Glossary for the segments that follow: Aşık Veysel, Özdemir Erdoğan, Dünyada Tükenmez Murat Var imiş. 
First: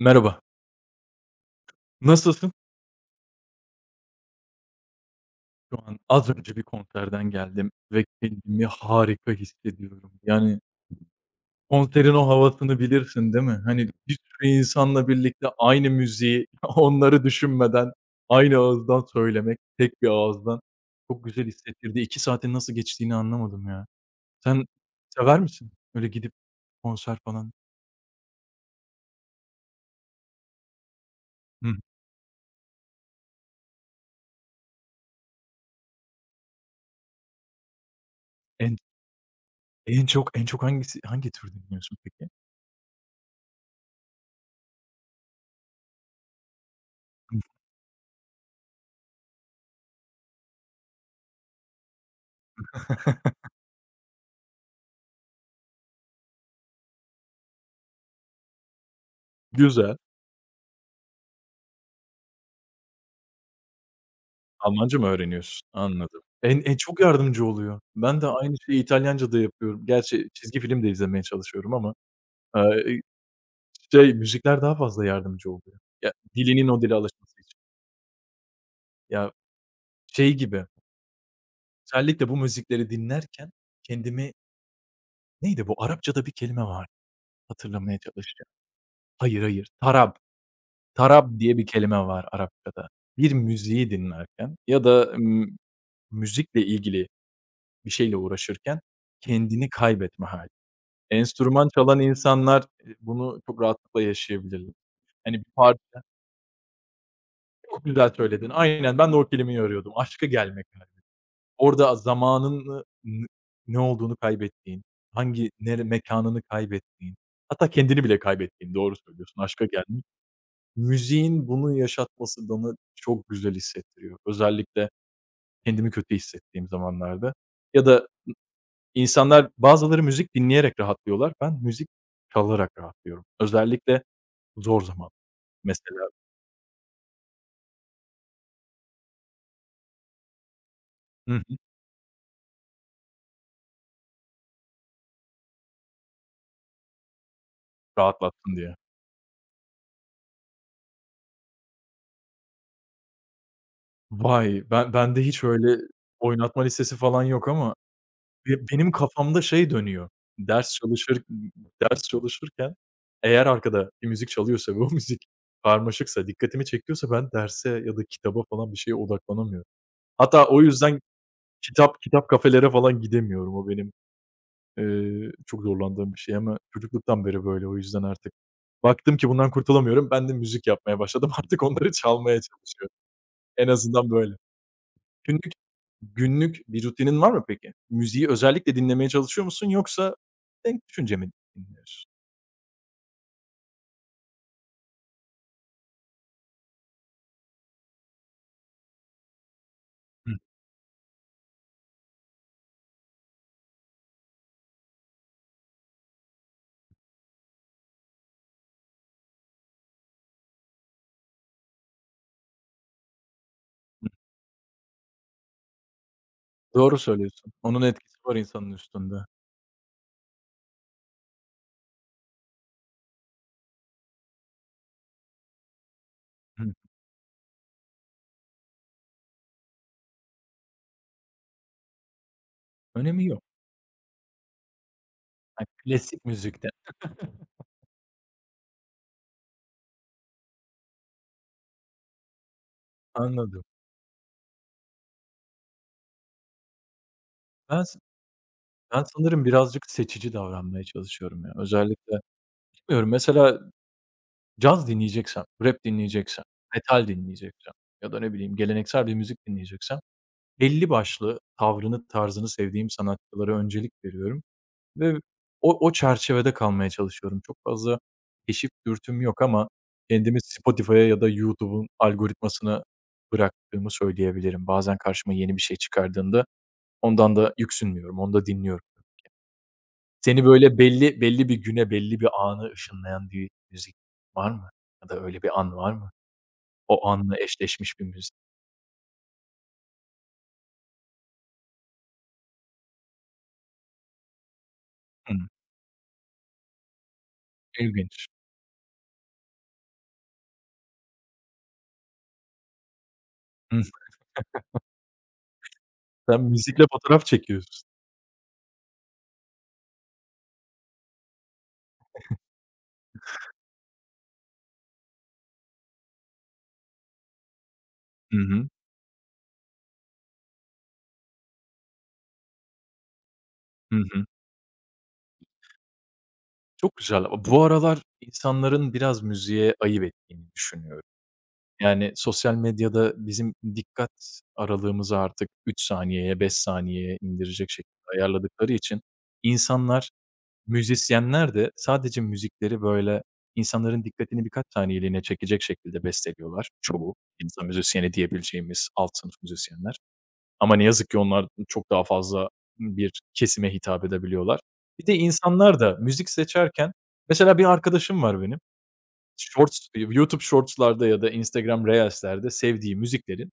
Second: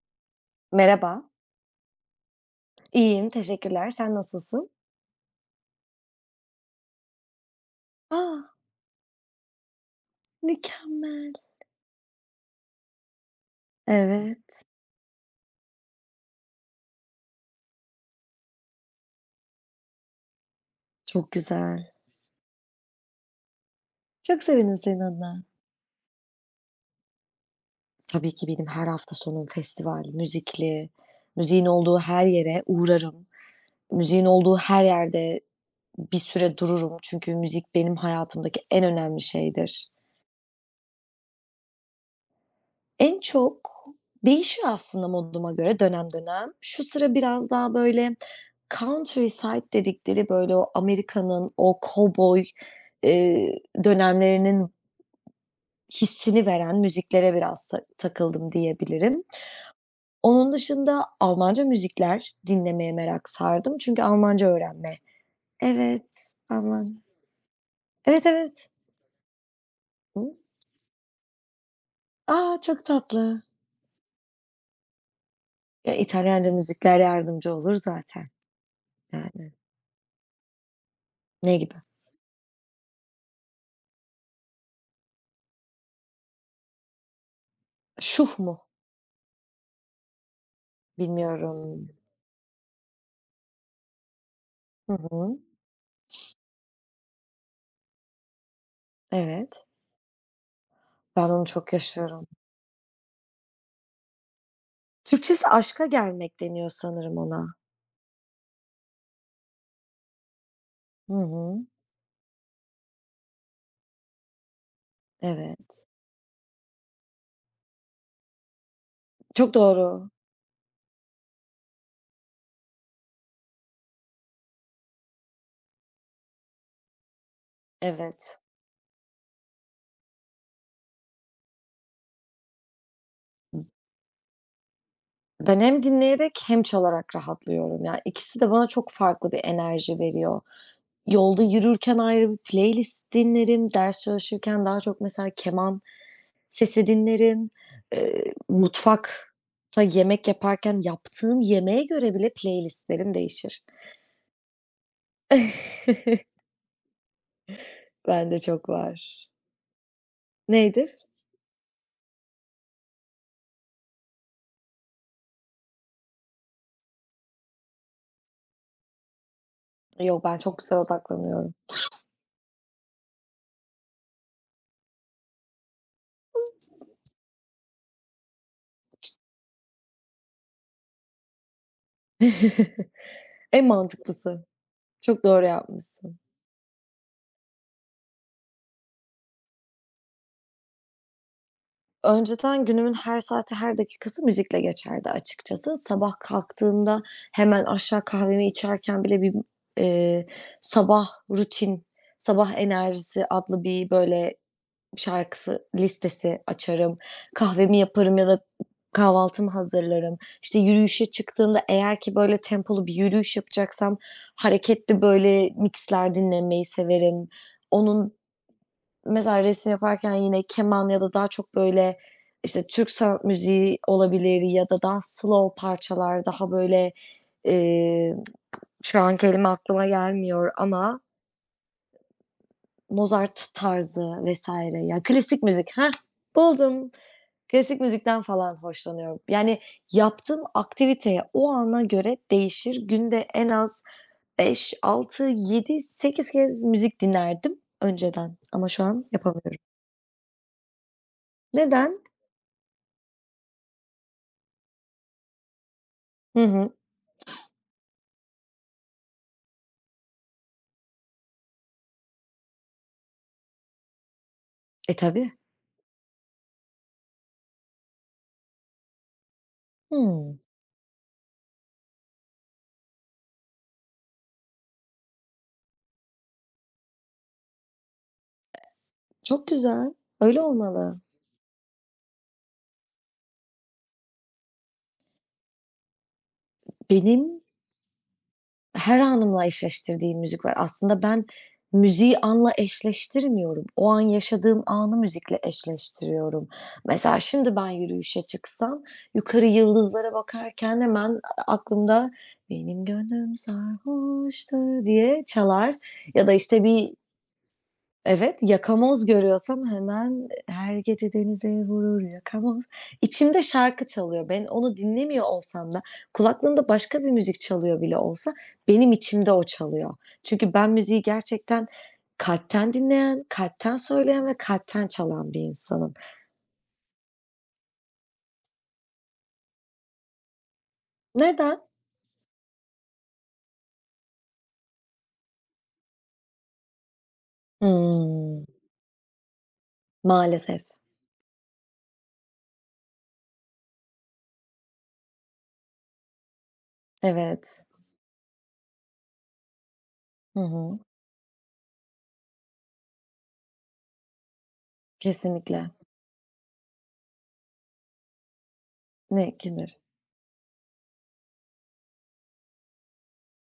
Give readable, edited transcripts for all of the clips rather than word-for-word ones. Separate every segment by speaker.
Speaker 1: Merhaba,
Speaker 2: Merhaba.
Speaker 1: nasılsın?
Speaker 2: İyiyim, teşekkürler. Sen nasılsın?
Speaker 1: Şu an az önce bir konserden geldim ve
Speaker 2: Ah,
Speaker 1: kendimi harika hissediyorum. Yani
Speaker 2: mükemmel.
Speaker 1: konserin o havasını bilirsin, değil mi? Hani bir sürü
Speaker 2: Evet,
Speaker 1: insanla birlikte aynı müziği onları düşünmeden aynı ağızdan söylemek, tek bir ağızdan çok
Speaker 2: çok
Speaker 1: güzel
Speaker 2: güzel.
Speaker 1: hissettirdi. 2 saatin nasıl geçtiğini anlamadım ya.
Speaker 2: Çok
Speaker 1: Sen
Speaker 2: sevindim senin
Speaker 1: sever
Speaker 2: adına.
Speaker 1: misin öyle gidip konser falan?
Speaker 2: Tabii ki benim her hafta sonum festival, müzikli, müziğin
Speaker 1: Hıh.
Speaker 2: olduğu her yere uğrarım. Müziğin olduğu her yerde bir süre dururum çünkü müzik benim hayatımdaki
Speaker 1: En
Speaker 2: en önemli şeydir.
Speaker 1: en çok hangisi hangi tür dinliyorsun peki?
Speaker 2: En çok değişiyor aslında moduma göre dönem dönem. Şu sıra
Speaker 1: Hı.
Speaker 2: biraz daha, böyle, countryside dedikleri, böyle, o Amerika'nın o cowboy eee, dönemlerinin hissini veren müziklere biraz ta takıldım diyebilirim.
Speaker 1: Güzel.
Speaker 2: Onun dışında Almanca müzikler dinlemeye merak sardım çünkü Almanca öğrenme.
Speaker 1: Almanca mı öğreniyorsun? Anladım.
Speaker 2: Evet,
Speaker 1: Çok
Speaker 2: Alman.
Speaker 1: yardımcı oluyor. Ben
Speaker 2: Evet,
Speaker 1: de aynı
Speaker 2: evet.
Speaker 1: şeyi İtalyanca da yapıyorum. Gerçi
Speaker 2: Hı.
Speaker 1: çizgi film de izlemeye çalışıyorum ama,
Speaker 2: A! Çok
Speaker 1: eee,
Speaker 2: tatlı.
Speaker 1: müzikler daha fazla yardımcı oluyor.
Speaker 2: Ya,
Speaker 1: Ya,
Speaker 2: İtalyanca
Speaker 1: dilinin o dile
Speaker 2: müzikler
Speaker 1: alışması
Speaker 2: yardımcı
Speaker 1: için.
Speaker 2: olur zaten,
Speaker 1: Ya,
Speaker 2: yani.
Speaker 1: şey gibi,
Speaker 2: Ne gibi?
Speaker 1: özellikle bu müzikleri dinlerken kendimi neydi bu? Arapçada bir kelime var. Hatırlamaya
Speaker 2: Şuh
Speaker 1: çalışacağım.
Speaker 2: mu?
Speaker 1: Hayır, hayır, tarab. Tarab diye bir
Speaker 2: Bilmiyorum.
Speaker 1: kelime var Arapçada. Bir müziği dinlerken ya
Speaker 2: Hı
Speaker 1: da,
Speaker 2: hı.
Speaker 1: müzikle ilgili bir şeyle uğraşırken
Speaker 2: Evet.
Speaker 1: kendini kaybetme hâli.
Speaker 2: Ben onu
Speaker 1: Enstrüman
Speaker 2: çok
Speaker 1: çalan
Speaker 2: yaşıyorum.
Speaker 1: insanlar, bunu çok rahatlıkla yaşayabilirler. Hani, bir
Speaker 2: Türkçesi
Speaker 1: parça
Speaker 2: aşka gelmek deniyor sanırım ona.
Speaker 1: çok güzel söyledin. Aynen, ben de o kelimeyi arıyordum. Aşka gelmek galiba.
Speaker 2: Hı hı.
Speaker 1: Orada zamanını n ne olduğunu kaybettiğin, hangi nere
Speaker 2: Evet.
Speaker 1: mekânını kaybettiğin, hatta kendini bile kaybettiğin, doğru söylüyorsun,
Speaker 2: Çok
Speaker 1: aşka gelmek.
Speaker 2: doğru.
Speaker 1: Müziğin bunu yaşatması bana çok güzel hissettiriyor. Özellikle kendimi kötü hissettiğim zamanlarda ya da
Speaker 2: Evet.
Speaker 1: insanlar bazıları müzik dinleyerek rahatlıyorlar. Ben müzik çalarak rahatlıyorum. Özellikle zor zaman
Speaker 2: Ben hem
Speaker 1: mesela.
Speaker 2: dinleyerek hem çalarak rahatlıyorum. Yani ikisi de bana çok farklı bir enerji veriyor.
Speaker 1: Hı
Speaker 2: Yolda
Speaker 1: hı.
Speaker 2: yürürken ayrı bir playlist dinlerim. Ders çalışırken daha çok mesela keman sesi dinlerim.
Speaker 1: Rahatlattın diye.
Speaker 2: Mutfakta yemek yaparken yaptığım yemeğe göre bile playlistlerim değişir.
Speaker 1: Vay! Ben bende hiç öyle oynatma listesi falan yok ama
Speaker 2: Bende çok
Speaker 1: benim
Speaker 2: var.
Speaker 1: kafamda şey dönüyor. Ders
Speaker 2: Nedir?
Speaker 1: çalışır Ders çalışırken eğer arkada bir müzik çalıyorsa ve o müzik karmaşıksa, dikkatimi çekiyorsa ben derse ya da kitaba falan bir şeye odaklanamıyorum.
Speaker 2: Yok, ben
Speaker 1: Hatta
Speaker 2: çok
Speaker 1: o
Speaker 2: güzel
Speaker 1: yüzden
Speaker 2: odaklanıyorum.
Speaker 1: kitap kafelere falan gidemiyorum. O benim çok zorlandığım bir şey ama çocukluktan beri böyle. O yüzden artık baktım ki bundan kurtulamıyorum. Ben de müzik yapmaya başladım. Artık onları çalmaya çalışıyorum.
Speaker 2: En
Speaker 1: En azından böyle.
Speaker 2: mantıklısı. Çok doğru
Speaker 1: Günlük
Speaker 2: yapmışsın.
Speaker 1: günlük bir rutinin var mı peki? Müziği özellikle dinlemeye çalışıyor musun yoksa denk düşünce mi dinliyorsun?
Speaker 2: Önceden günümün her saati, her dakikası müzikle geçerdi açıkçası. Sabah kalktığımda hemen aşağı kahvemi içerken bile bir, eee,
Speaker 1: Hı.
Speaker 2: sabah rutin, sabah enerjisi adlı bir böyle şarkısı listesi açarım, kahvemi yaparım ya da kahvaltımı hazırlarım. İşte, yürüyüşe çıktığımda eğer ki böyle tempolu bir yürüyüş yapacaksam hareketli böyle mix'ler dinlemeyi
Speaker 1: Doğru
Speaker 2: severim.
Speaker 1: söylüyorsun. Onun
Speaker 2: Onun
Speaker 1: etkisi var insanın üstünde.
Speaker 2: mesela resim yaparken yine keman ya da daha çok böyle, işte, Türk sanat müziği olabilir ya da daha slow parçalar, daha
Speaker 1: Hı.
Speaker 2: böyle, eee, şu an kelime aklıma gelmiyor ama
Speaker 1: Önemi yok.
Speaker 2: Mozart tarzı vesaire ya klasik
Speaker 1: Ha,
Speaker 2: müzik. Hah,
Speaker 1: klasik müzikte.
Speaker 2: buldum. Klasik müzikten falan hoşlanıyorum. Yani yaptığım aktiviteye o ana göre değişir. Günde en
Speaker 1: Anladım.
Speaker 2: az 5, 6, 7, 8 kez müzik dinlerdim
Speaker 1: Ben s
Speaker 2: önceden ama şu
Speaker 1: Ben
Speaker 2: an
Speaker 1: sanırım
Speaker 2: yapamıyorum.
Speaker 1: birazcık seçici davranmaya çalışıyorum ya.
Speaker 2: Neden?
Speaker 1: Özellikle bilmiyorum mesela caz dinleyeceksem, rap
Speaker 2: Hı
Speaker 1: dinleyeceksem,
Speaker 2: hı.
Speaker 1: metal dinleyeceksem ya da ne bileyim geleneksel bir müzik dinleyeceksem belli başlı tavrını, tarzını sevdiğim sanatçılara öncelik veriyorum
Speaker 2: E,
Speaker 1: ve
Speaker 2: tabii.
Speaker 1: o çerçevede kalmaya çalışıyorum. Çok fazla keşif dürtüm yok ama
Speaker 2: Hımm.
Speaker 1: kendimi Spotify'a ya da YouTube'un algoritmasına bıraktığımı söyleyebilirim. Bazen karşıma yeni bir şey çıkardığında ondan da yüksünmüyorum, onu da dinliyorum.
Speaker 2: Çok güzel. Öyle
Speaker 1: Seni böyle
Speaker 2: olmalı.
Speaker 1: belli bir güne, belli bir anı ışınlayan bir müzik var mı ya da öyle bir an var mı? O anla
Speaker 2: Benim
Speaker 1: eşleşmiş bir müzik.
Speaker 2: Her anımla eşleştirdiğim müzik var. Aslında ben müziği anla eşleştirmiyorum. O an yaşadığım anı
Speaker 1: Hıı,
Speaker 2: müzikle eşleştiriyorum. Mesela şimdi ben yürüyüşe
Speaker 1: ilginç.
Speaker 2: çıksam yukarı yıldızlara bakarken hemen aklımda "Benim gönlüm
Speaker 1: Hıh.
Speaker 2: sarhoştur" diye çalar ya da,
Speaker 1: Sen
Speaker 2: işte,
Speaker 1: müzikle fotoğraf çekiyorsun.
Speaker 2: Evet, yakamoz görüyorsam hemen her gece denize vurur yakamoz. İçimde şarkı çalıyor. Ben onu dinlemiyor olsam da kulaklığımda başka bir müzik çalıyor bile olsa
Speaker 1: Hı hı.
Speaker 2: benim içimde o çalıyor. Çünkü ben müziği gerçekten kalpten dinleyen, kalpten
Speaker 1: Hı hı.
Speaker 2: söyleyen ve kalpten çalan bir insanım.
Speaker 1: Çok güzel. A, bu aralar insanların biraz müziğe ayıp ettiğini düşünüyorum.
Speaker 2: Neden?
Speaker 1: Yani, sosyal medyada bizim dikkat aralığımızı artık 3 saniyeye, 5 saniyeye indirecek şekilde
Speaker 2: Hımm.
Speaker 1: ayarladıkları için insanlar,
Speaker 2: Maalesef.
Speaker 1: müzisyenler de sadece müzikleri, böyle, insanların dikkatini birkaç saniyeliğine çekecek şekilde besteliyorlar çoğu insan
Speaker 2: Evet.
Speaker 1: müzisyeni diyebileceğimiz alt sınıf müzisyenler.
Speaker 2: Hı
Speaker 1: Ama
Speaker 2: hı.
Speaker 1: ne yazık ki onlar çok daha fazla bir kesime hitap edebiliyorlar. Bir de
Speaker 2: Kesinlikle.
Speaker 1: insanlar da müzik seçerken mesela bir arkadaşım var benim.
Speaker 2: Ne kimdir?
Speaker 1: Shorts, YouTube Shorts'larda ya da Instagram Reels'lerde sevdiği müziklerin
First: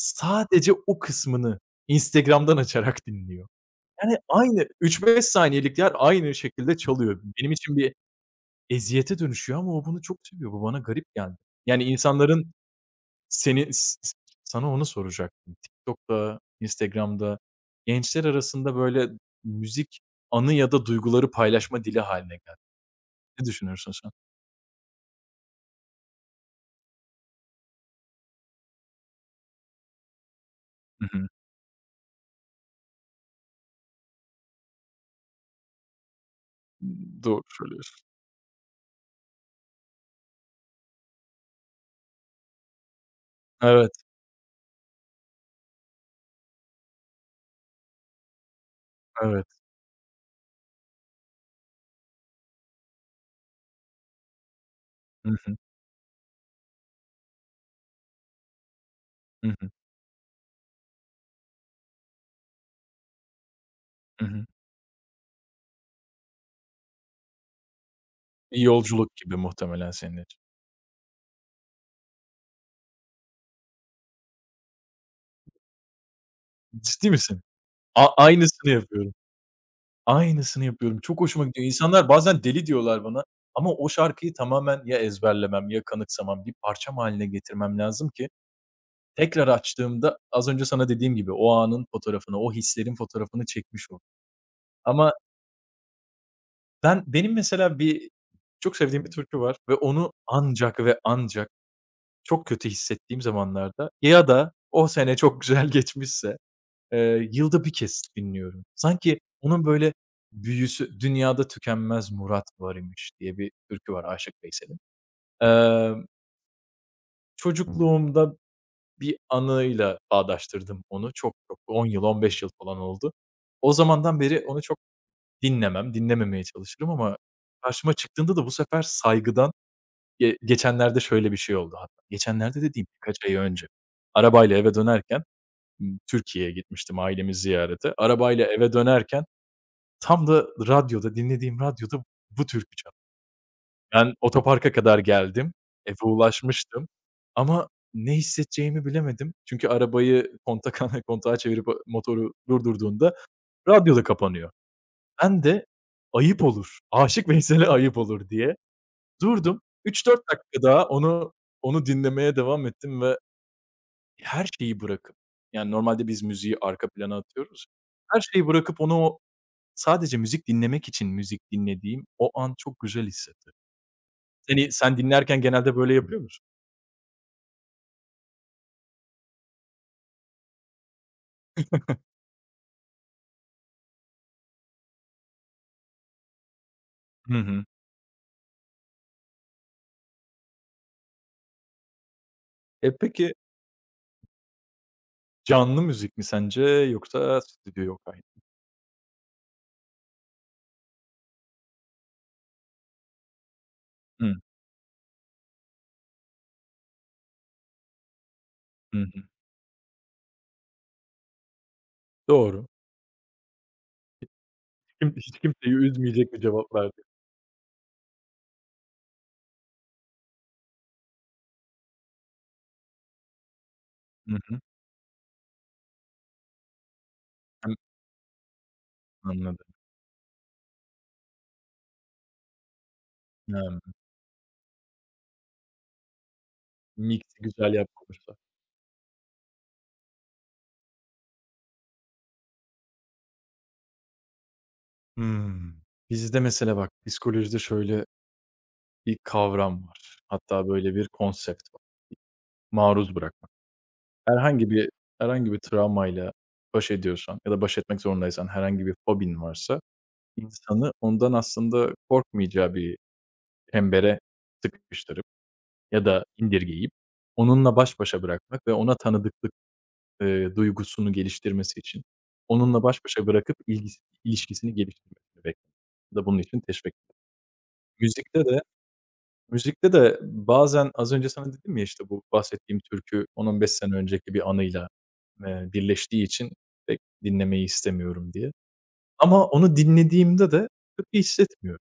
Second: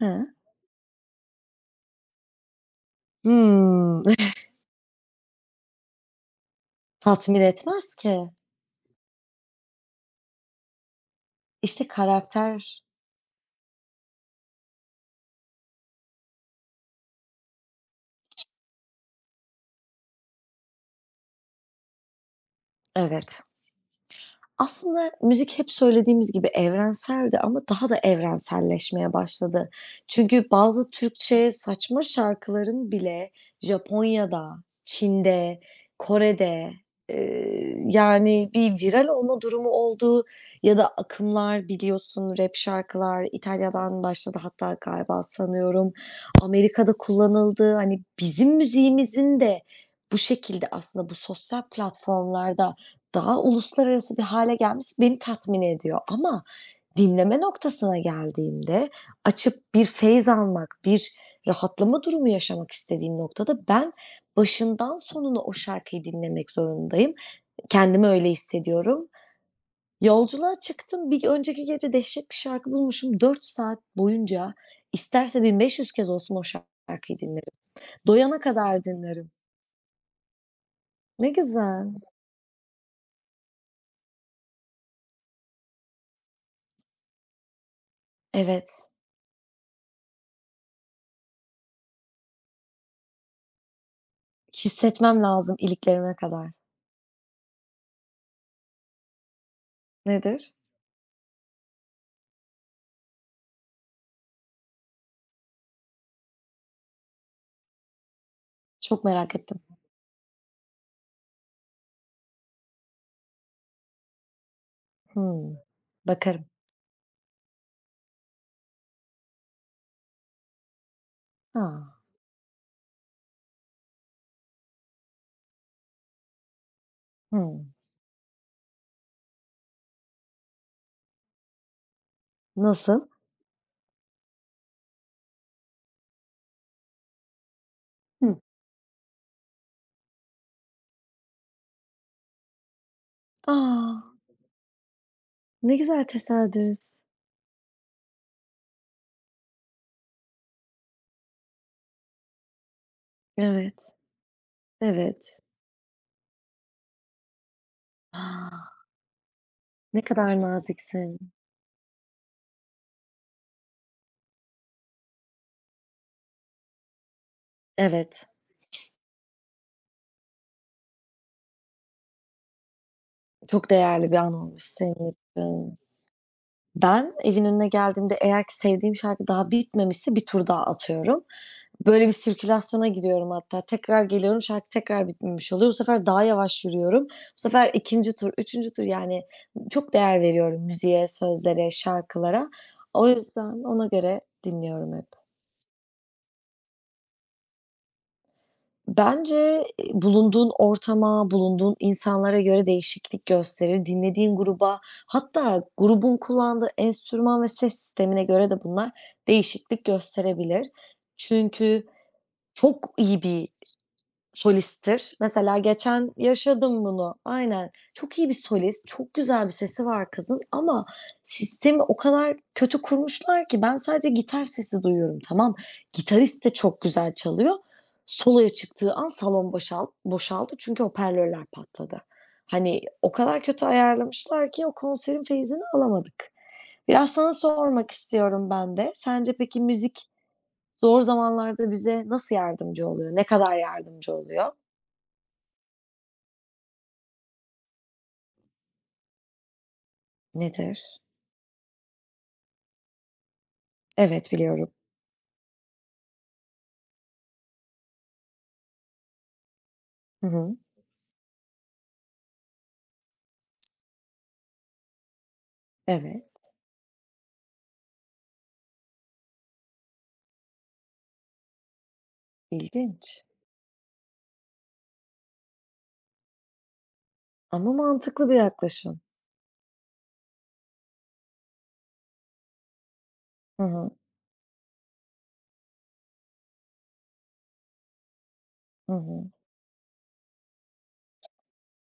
Speaker 2: He.
Speaker 1: o kısmını Instagram'dan açarak dinliyor.
Speaker 2: Hımm.
Speaker 1: Yani aynı 3-5 saniyelikler aynı şekilde çalıyor.
Speaker 2: Tatmin
Speaker 1: Benim için bir
Speaker 2: etmez ki.
Speaker 1: eziyete dönüşüyor ama o bunu çok seviyor. Bu bana garip geldi. Yani
Speaker 2: İşte
Speaker 1: insanların
Speaker 2: karakter.
Speaker 1: seni s s sana onu soracaktım. TikTok'ta, Instagram'da gençler arasında böyle müzik anı ya da duyguları paylaşma dili haline geldi.
Speaker 2: Evet.
Speaker 1: Ne düşünüyorsun sen?
Speaker 2: Aslında müzik hep söylediğimiz gibi evrenseldi ama daha da evrenselleşmeye başladı. Çünkü bazı
Speaker 1: Hı hı.
Speaker 2: Türkçe saçma şarkıların bile Japonya'da, Çin'de, Kore'de,
Speaker 1: Doğru söylüyorsun.
Speaker 2: yani bir viral olma durumu oldu ya da akımlar biliyorsun rap şarkılar
Speaker 1: Evet,
Speaker 2: İtalya'dan başladı hatta galiba sanıyorum. Amerika'da kullanıldı. Hani bizim müziğimizin
Speaker 1: evet.
Speaker 2: de bu şekilde aslında bu sosyal platformlarda daha uluslararası bir hale gelmesi beni
Speaker 1: Hı hı.
Speaker 2: tatmin ediyor ama dinleme noktasına geldiğimde
Speaker 1: Hı hı.
Speaker 2: açıp bir feyz almak, bir rahatlama durumu yaşamak istediğim noktada ben
Speaker 1: Hı hı.
Speaker 2: başından sonuna o şarkıyı dinlemek zorundayım. Kendimi öyle
Speaker 1: Bir
Speaker 2: hissediyorum.
Speaker 1: yolculuk gibi muhtemelen senin için.
Speaker 2: Yolculuğa çıktım, bir önceki gece dehşet bir şarkı bulmuşum. 4 saat boyunca isterse 1500 kez olsun o
Speaker 1: Ciddi
Speaker 2: şarkıyı
Speaker 1: misin?
Speaker 2: dinlerim. Doyana
Speaker 1: Aynısını
Speaker 2: kadar
Speaker 1: yapıyorum.
Speaker 2: dinlerim.
Speaker 1: Aynısını yapıyorum. Çok
Speaker 2: Ne
Speaker 1: hoşuma gidiyor.
Speaker 2: güzel.
Speaker 1: İnsanlar bazen deli diyorlar bana ama o şarkıyı tamamen ya ezberlemem ya kanıksamam, bir parçam haline getirmem lazım ki
Speaker 2: Evet,
Speaker 1: tekrar açtığımda az önce sana dediğim gibi o anın fotoğrafını, o hislerin fotoğrafını çekmiş oldum. Ama
Speaker 2: hissetmem lazım iliklerime kadar.
Speaker 1: benim mesela bir çok sevdiğim bir türkü var ve onu
Speaker 2: Nedir?
Speaker 1: ancak ve ancak çok kötü hissettiğim zamanlarda ya da o sene çok güzel geçmişse, yılda bir kez dinliyorum.
Speaker 2: Çok
Speaker 1: Sanki
Speaker 2: merak ettim.
Speaker 1: onun böyle büyüsü "Dünyada Tükenmez Murat Var imiş" diye bir türkü var Aşık Veysel'in.
Speaker 2: Hımm.
Speaker 1: Emm,
Speaker 2: Bakarım.
Speaker 1: Çocukluğumda bir anıyla bağdaştırdım onu. Çok çok 10
Speaker 2: A!
Speaker 1: yıl, 15 yıl falan oldu. O zamandan beri onu çok dinlememeye çalışırım ama
Speaker 2: Hımm.
Speaker 1: karşıma çıktığında da bu sefer saygıdan geçenlerde şöyle bir şey oldu hatta. Geçenlerde dediğim
Speaker 2: Nasıl?
Speaker 1: birkaç ay önce. Arabayla eve dönerken, Türkiye'ye gitmiştim ailemi ziyarete.
Speaker 2: Hı.
Speaker 1: Arabayla eve dönerken tam da radyoda, dinlediğim radyoda bu türkü çaldı.
Speaker 2: A!
Speaker 1: Ben otoparka kadar geldim,
Speaker 2: Ne
Speaker 1: eve
Speaker 2: güzel tesadüf.
Speaker 1: ulaşmıştım ama ne hissedeceğimi bilemedim. Çünkü arabayı kontak kontağa çevirip motoru durdurduğunda
Speaker 2: Evet,
Speaker 1: radyo da kapanıyor.
Speaker 2: evet.
Speaker 1: Ben de ayıp olur, Aşık Veysel'e ayıp olur diye
Speaker 2: A!
Speaker 1: durdum.
Speaker 2: Ne
Speaker 1: Üç dört
Speaker 2: kadar
Speaker 1: dakika daha
Speaker 2: naziksin.
Speaker 1: onu dinlemeye devam ettim ve her şeyi bırakıp, yani, normalde biz müziği arka plana atıyoruz. Her
Speaker 2: Evet,
Speaker 1: şeyi bırakıp o sadece müzik dinlemek için müzik dinlediğim o an çok güzel hissetti.
Speaker 2: çok değerli bir an olmuş
Speaker 1: Sen
Speaker 2: senin
Speaker 1: dinlerken genelde
Speaker 2: için.
Speaker 1: böyle yapıyor musun?
Speaker 2: Ben evin önüne geldiğimde eğer ki sevdiğim şarkı daha bitmemişse bir tur daha atıyorum. Böyle bir sirkülasyona giriyorum hatta. Tekrar geliyorum, şarkı tekrar bitmemiş oluyor. Bu sefer daha yavaş yürüyorum. Bu
Speaker 1: Hı hı.
Speaker 2: sefer ikinci tur, üçüncü tur yani çok değer veriyorum müziğe, sözlere, şarkılara.
Speaker 1: E,
Speaker 2: O
Speaker 1: peki
Speaker 2: yüzden ona göre dinliyorum hep.
Speaker 1: canlı müzik mi sence yoksa stüdyo kaydı?
Speaker 2: Bence, bulunduğun ortama, bulunduğun insanlara göre değişiklik gösterir.
Speaker 1: Hı,
Speaker 2: Dinlediğin gruba, hatta grubun kullandığı enstrüman ve ses sistemine göre de bunlar
Speaker 1: hı hı.
Speaker 2: değişiklik gösterebilir. Çünkü
Speaker 1: Doğru.
Speaker 2: çok iyi bir
Speaker 1: Kim
Speaker 2: solisttir.
Speaker 1: hiç
Speaker 2: Mesela
Speaker 1: kimseyi
Speaker 2: geçen
Speaker 1: üzmeyecek bir cevap
Speaker 2: yaşadım
Speaker 1: verdin.
Speaker 2: bunu. Aynen. Çok iyi bir solist, çok güzel bir sesi var kızın ama sistemi o kadar kötü kurmuşlar ki ben sadece
Speaker 1: Hı
Speaker 2: gitar
Speaker 1: hı.
Speaker 2: sesi duyuyorum, tamam. Gitarist de çok güzel çalıyor.
Speaker 1: Hımm,
Speaker 2: Soloya çıktığı an salon
Speaker 1: anladım.
Speaker 2: boşaldı çünkü hoparlörler patladı. Hani o kadar kötü
Speaker 1: Hımm.
Speaker 2: ayarlamışlar ki o konserin feyzini alamadık. Biraz sana
Speaker 1: Mix'i güzel
Speaker 2: sormak
Speaker 1: yapmamışlar.
Speaker 2: istiyorum ben de. Sence peki müzik zor zamanlarda bize nasıl yardımcı oluyor? Ne kadar yardımcı oluyor?
Speaker 1: Hımm. Bizde mesela bak psikolojide şöyle bir kavram var. Hatta
Speaker 2: Nedir?
Speaker 1: böyle bir konsept var. Maruz bırakmak.
Speaker 2: Evet,
Speaker 1: Herhangi
Speaker 2: biliyorum.
Speaker 1: bir Herhangi bir travmayla baş ediyorsan ya da baş etmek zorundaysan, herhangi bir fobin varsa
Speaker 2: Hı hı.
Speaker 1: insanı ondan aslında korkmayacağı bir çembere sıkıştırıp ya da
Speaker 2: Evet,
Speaker 1: indirgeyip onunla baş başa bırakmak ve ona tanıdıklık, duygusunu geliştirmesi için onunla baş
Speaker 2: ilginç
Speaker 1: başa bırakıp ilişkisini geliştirmesini beklemek ya da bunun için teşvik.
Speaker 2: ama mantıklı bir
Speaker 1: Müzikte de
Speaker 2: yaklaşım.
Speaker 1: Müzikte de bazen az önce sana dedim ya, işte, bu bahsettiğim türkü 10
Speaker 2: Hı
Speaker 1: beş
Speaker 2: hı.
Speaker 1: sene önceki bir anıyla, birleştiği için pek dinlemeyi istemiyorum diye.
Speaker 2: Hı hı.
Speaker 1: Ama onu dinlediğimde de kötü hissetmiyorum.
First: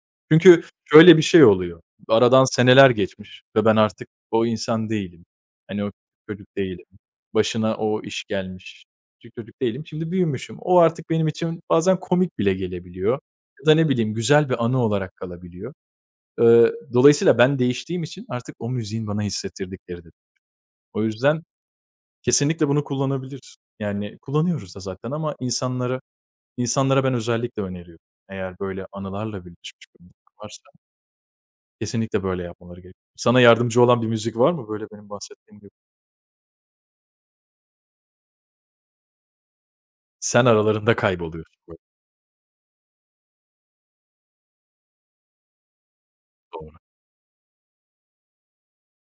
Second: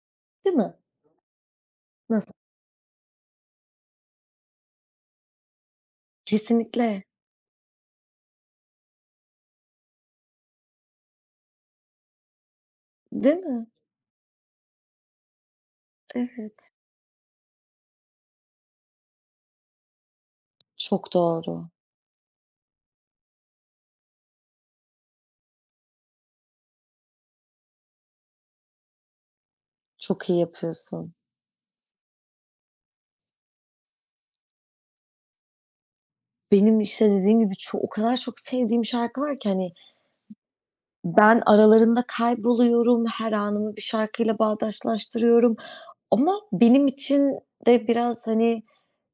Speaker 2: Değil
Speaker 1: Çünkü
Speaker 2: mi?
Speaker 1: şöyle bir şey oluyor.
Speaker 2: Nasıl?
Speaker 1: Aradan seneler geçmiş ve ben artık o insan değilim. Hani, o çocuk değilim.
Speaker 2: Kesinlikle,
Speaker 1: Başına o iş gelmiş. Küçük çocuk değilim. Şimdi büyümüşüm. O artık benim için bazen komik bile gelebiliyor
Speaker 2: değil mi?
Speaker 1: ya da ne bileyim güzel bir anı olarak kalabiliyor.
Speaker 2: Evet.
Speaker 1: Dolayısıyla ben değiştiğim için artık o müziğin bana hissettirdikleri de. O
Speaker 2: Çok
Speaker 1: yüzden
Speaker 2: doğru.
Speaker 1: kesinlikle bunu kullanabilir. Yani kullanıyoruz da zaten ama İnsanlara ben özellikle öneriyorum. Eğer böyle anılarla birleşmiş bir
Speaker 2: Çok
Speaker 1: müzik
Speaker 2: iyi
Speaker 1: varsa
Speaker 2: yapıyorsun.
Speaker 1: kesinlikle böyle yapmaları gerekiyor. Sana yardımcı olan bir müzik var mı? Böyle benim bahsettiğim gibi.
Speaker 2: Benim, işte, dediğim gibi o kadar çok sevdiğim şarkı var ki, hani,
Speaker 1: Sen aralarında
Speaker 2: ben
Speaker 1: kayboluyorsun böyle.
Speaker 2: aralarında kayboluyorum, her anımı bir şarkıyla bağdaşlaştırıyorum ama
Speaker 1: Doğru.
Speaker 2: benim için de biraz, hani,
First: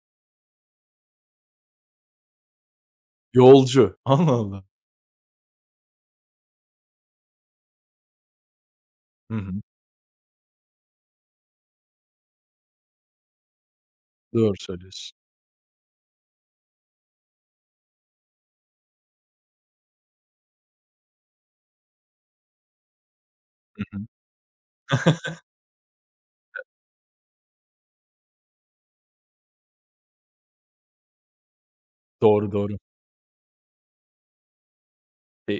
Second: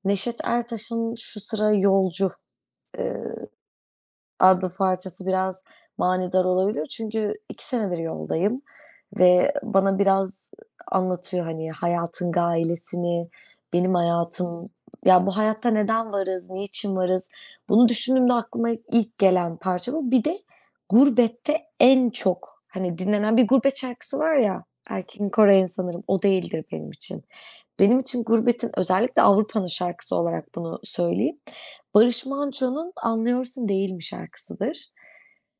Speaker 2: Neşet Ertaş'ın şu sıra "Yolcu", eee
Speaker 1: Yolcu. Allah Allah.
Speaker 2: adlı parçası biraz manidar olabilir. Çünkü 2 senedir yoldayım
Speaker 1: Hı hı.
Speaker 2: ve bana biraz anlatıyor, hani, hayatın gailesini, benim
Speaker 1: Doğru
Speaker 2: hayatım,
Speaker 1: söylüyorsun.
Speaker 2: ya, bu hayatta neden varız, niçin varız? Bunu düşündüğümde aklıma ilk gelen parça bu. Bir de gurbette en çok, hani, dinlenen bir gurbet
Speaker 1: Hı hı.
Speaker 2: şarkısı var ya, Erkin Koray'ın sanırım, o değildir benim için. Benim için Gurbet'in özellikle Avrupa'nın şarkısı olarak bunu söyleyeyim. Barış
Speaker 1: Doğru, doğru.
Speaker 2: Manço'nun "Anlıyorsun Değil Mi" şarkısıdır.
Speaker 1: E,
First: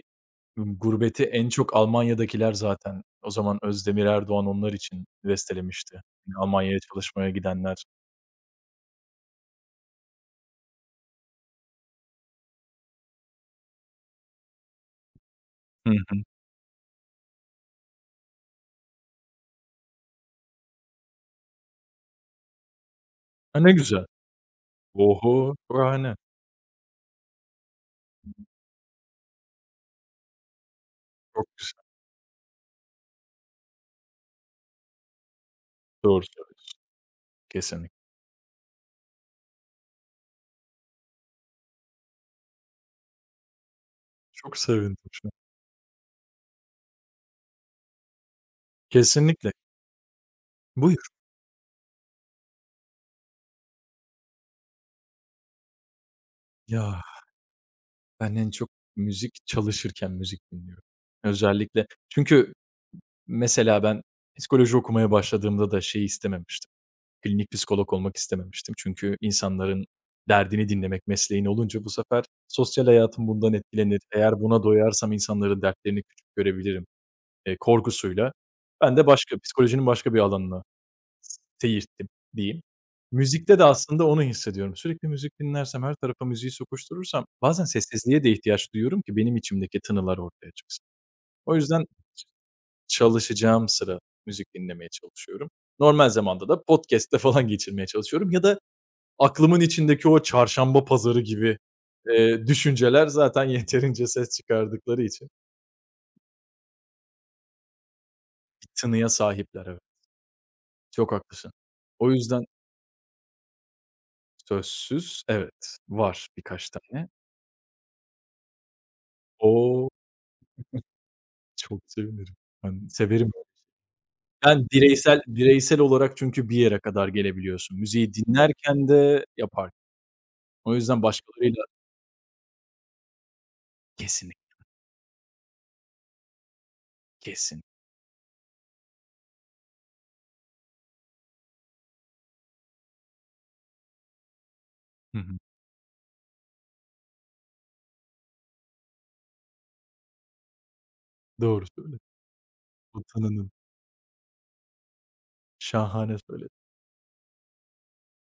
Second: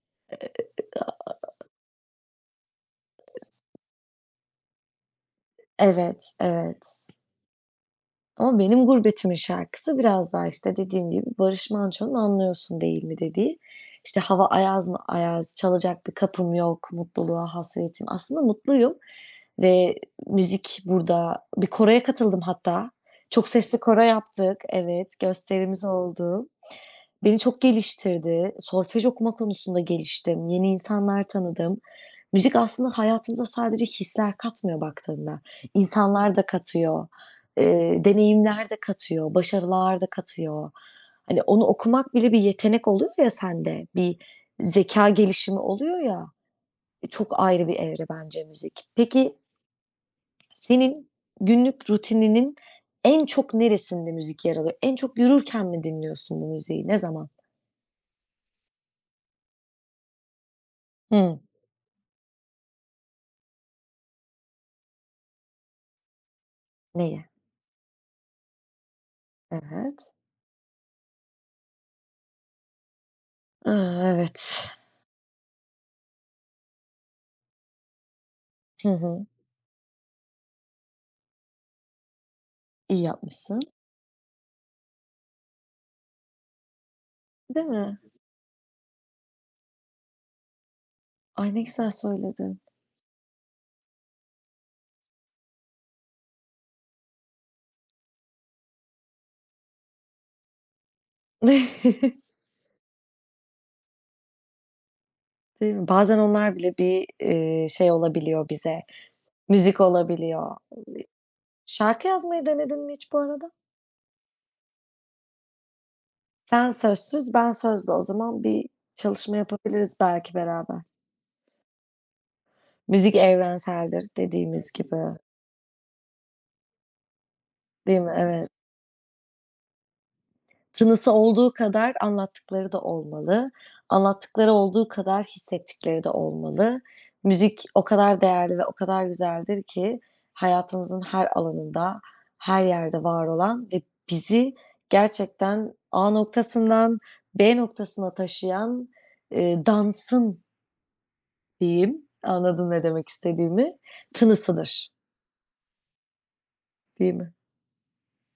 Speaker 1: gurbeti en çok Almanya'dakiler zaten o zaman Özdemir Erdoğan onlar için bestelemişti.
Speaker 2: Evet,
Speaker 1: Yani Almanya'ya
Speaker 2: evet.
Speaker 1: çalışmaya gidenler.
Speaker 2: Ama benim Gurbetimin şarkısı biraz daha, işte, dediğim gibi Barış Manço'nun "Anlıyorsun Değil Mi" dediği, işte, hava ayaz mı ayaz,
Speaker 1: Hı
Speaker 2: çalacak bir
Speaker 1: hı.
Speaker 2: kapım yok, mutluluğa hasretim. Aslında mutluyum ve müzik burada. Bir koroya katıldım hatta. Çok
Speaker 1: A, ne
Speaker 2: sesli koro
Speaker 1: güzel.
Speaker 2: yaptık. Evet,
Speaker 1: Oho!
Speaker 2: gösterimiz
Speaker 1: Şahane.
Speaker 2: oldu. Beni çok geliştirdi. Solfej okuma konusunda geliştim. Yeni insanlar
Speaker 1: Çok
Speaker 2: tanıdım.
Speaker 1: güzel.
Speaker 2: Müzik aslında hayatımıza sadece hisler katmıyor baktığında.
Speaker 1: Doğru
Speaker 2: İnsanlar da
Speaker 1: söylüyorsun.
Speaker 2: katıyor.
Speaker 1: Kesinlikle.
Speaker 2: Deneyimler de katıyor. Başarılar da katıyor. Hani onu okumak bile bir yetenek oluyor ya sende. Bir
Speaker 1: Çok
Speaker 2: zekâ
Speaker 1: sevindim şu.
Speaker 2: gelişimi oluyor ya. E, çok ayrı bir evre bence müzik. Peki
Speaker 1: Kesinlikle. Buyur.
Speaker 2: senin günlük rutininin en çok neresinde müzik yer alıyor? En çok yürürken mi dinliyorsun bu müziği? Ne
Speaker 1: Ya,
Speaker 2: zaman?
Speaker 1: ben en çok müzik çalışırken müzik dinliyorum.
Speaker 2: Hımm.
Speaker 1: Özellikle çünkü mesela ben psikoloji okumaya başladığımda da şey istememiştim,
Speaker 2: Neyi?
Speaker 1: klinik psikolog olmak istememiştim. Çünkü insanların
Speaker 2: Evet.
Speaker 1: derdini dinlemek mesleğin olunca bu sefer sosyal hayatım bundan
Speaker 2: A,
Speaker 1: etkilenir.
Speaker 2: evet.
Speaker 1: Eğer buna doyarsam insanların dertlerini küçük görebilirim, korkusuyla
Speaker 2: Hı
Speaker 1: ben de
Speaker 2: hı.
Speaker 1: başka psikolojinin başka bir alanına seyirttim diyeyim.
Speaker 2: İyi yapmışsın.
Speaker 1: Müzikte de aslında onu hissediyorum. Sürekli müzik dinlersem, her tarafa müziği sokuşturursam
Speaker 2: Değil
Speaker 1: bazen
Speaker 2: mi?
Speaker 1: sessizliğe de ihtiyaç duyuyorum ki benim içimdeki tınılar ortaya çıksın.
Speaker 2: Ay,
Speaker 1: O
Speaker 2: ne
Speaker 1: yüzden
Speaker 2: güzel söyledin.
Speaker 1: çalışacağım sıra müzik dinlemeye çalışıyorum. Normal zamanda da podcast'te falan geçirmeye çalışıyorum ya da aklımın içindeki o çarşamba pazarı gibi, düşünceler zaten yeterince ses çıkardıkları için
Speaker 2: Değil mi? Bazen onlar bile bir, şey olabiliyor
Speaker 1: bir
Speaker 2: bize,
Speaker 1: tınıya sahipler,
Speaker 2: müzik
Speaker 1: evet.
Speaker 2: olabiliyor.
Speaker 1: Çok haklısın.
Speaker 2: Şarkı
Speaker 1: O
Speaker 2: yazmayı
Speaker 1: yüzden
Speaker 2: denedin mi hiç bu arada?
Speaker 1: sözsüz evet, var birkaç
Speaker 2: Sen
Speaker 1: tane.
Speaker 2: sözsüz, ben sözlü. O zaman bir çalışma
Speaker 1: O
Speaker 2: yapabiliriz belki beraber.
Speaker 1: çok sevinirim. Ben
Speaker 2: Müzik
Speaker 1: severim.
Speaker 2: evrenseldir
Speaker 1: Ben
Speaker 2: dediğimiz gibi.
Speaker 1: bireysel olarak çünkü bir yere kadar gelebiliyorsun.
Speaker 2: Değil mi?
Speaker 1: Müziği
Speaker 2: Evet.
Speaker 1: dinlerken de yaparken. O yüzden
Speaker 2: Tınısı olduğu
Speaker 1: başkalarıyla
Speaker 2: kadar anlattıkları da olmalı. Anlattıkları
Speaker 1: kesinlikle,
Speaker 2: olduğu kadar hissettikleri de olmalı.
Speaker 1: kesin.
Speaker 2: Müzik o kadar değerli ve o kadar güzeldir ki hayatımızın her alanında, her yerde var olan ve bizi
Speaker 1: Hı hı.
Speaker 2: gerçekten A noktasından B noktasına taşıyan, dansın
Speaker 1: Doğru söylüyorsun.
Speaker 2: diyeyim, anladın ne demek
Speaker 1: Vatanının
Speaker 2: istediğimi, tınısıdır,
Speaker 1: şahane söyle
Speaker 2: değil mi?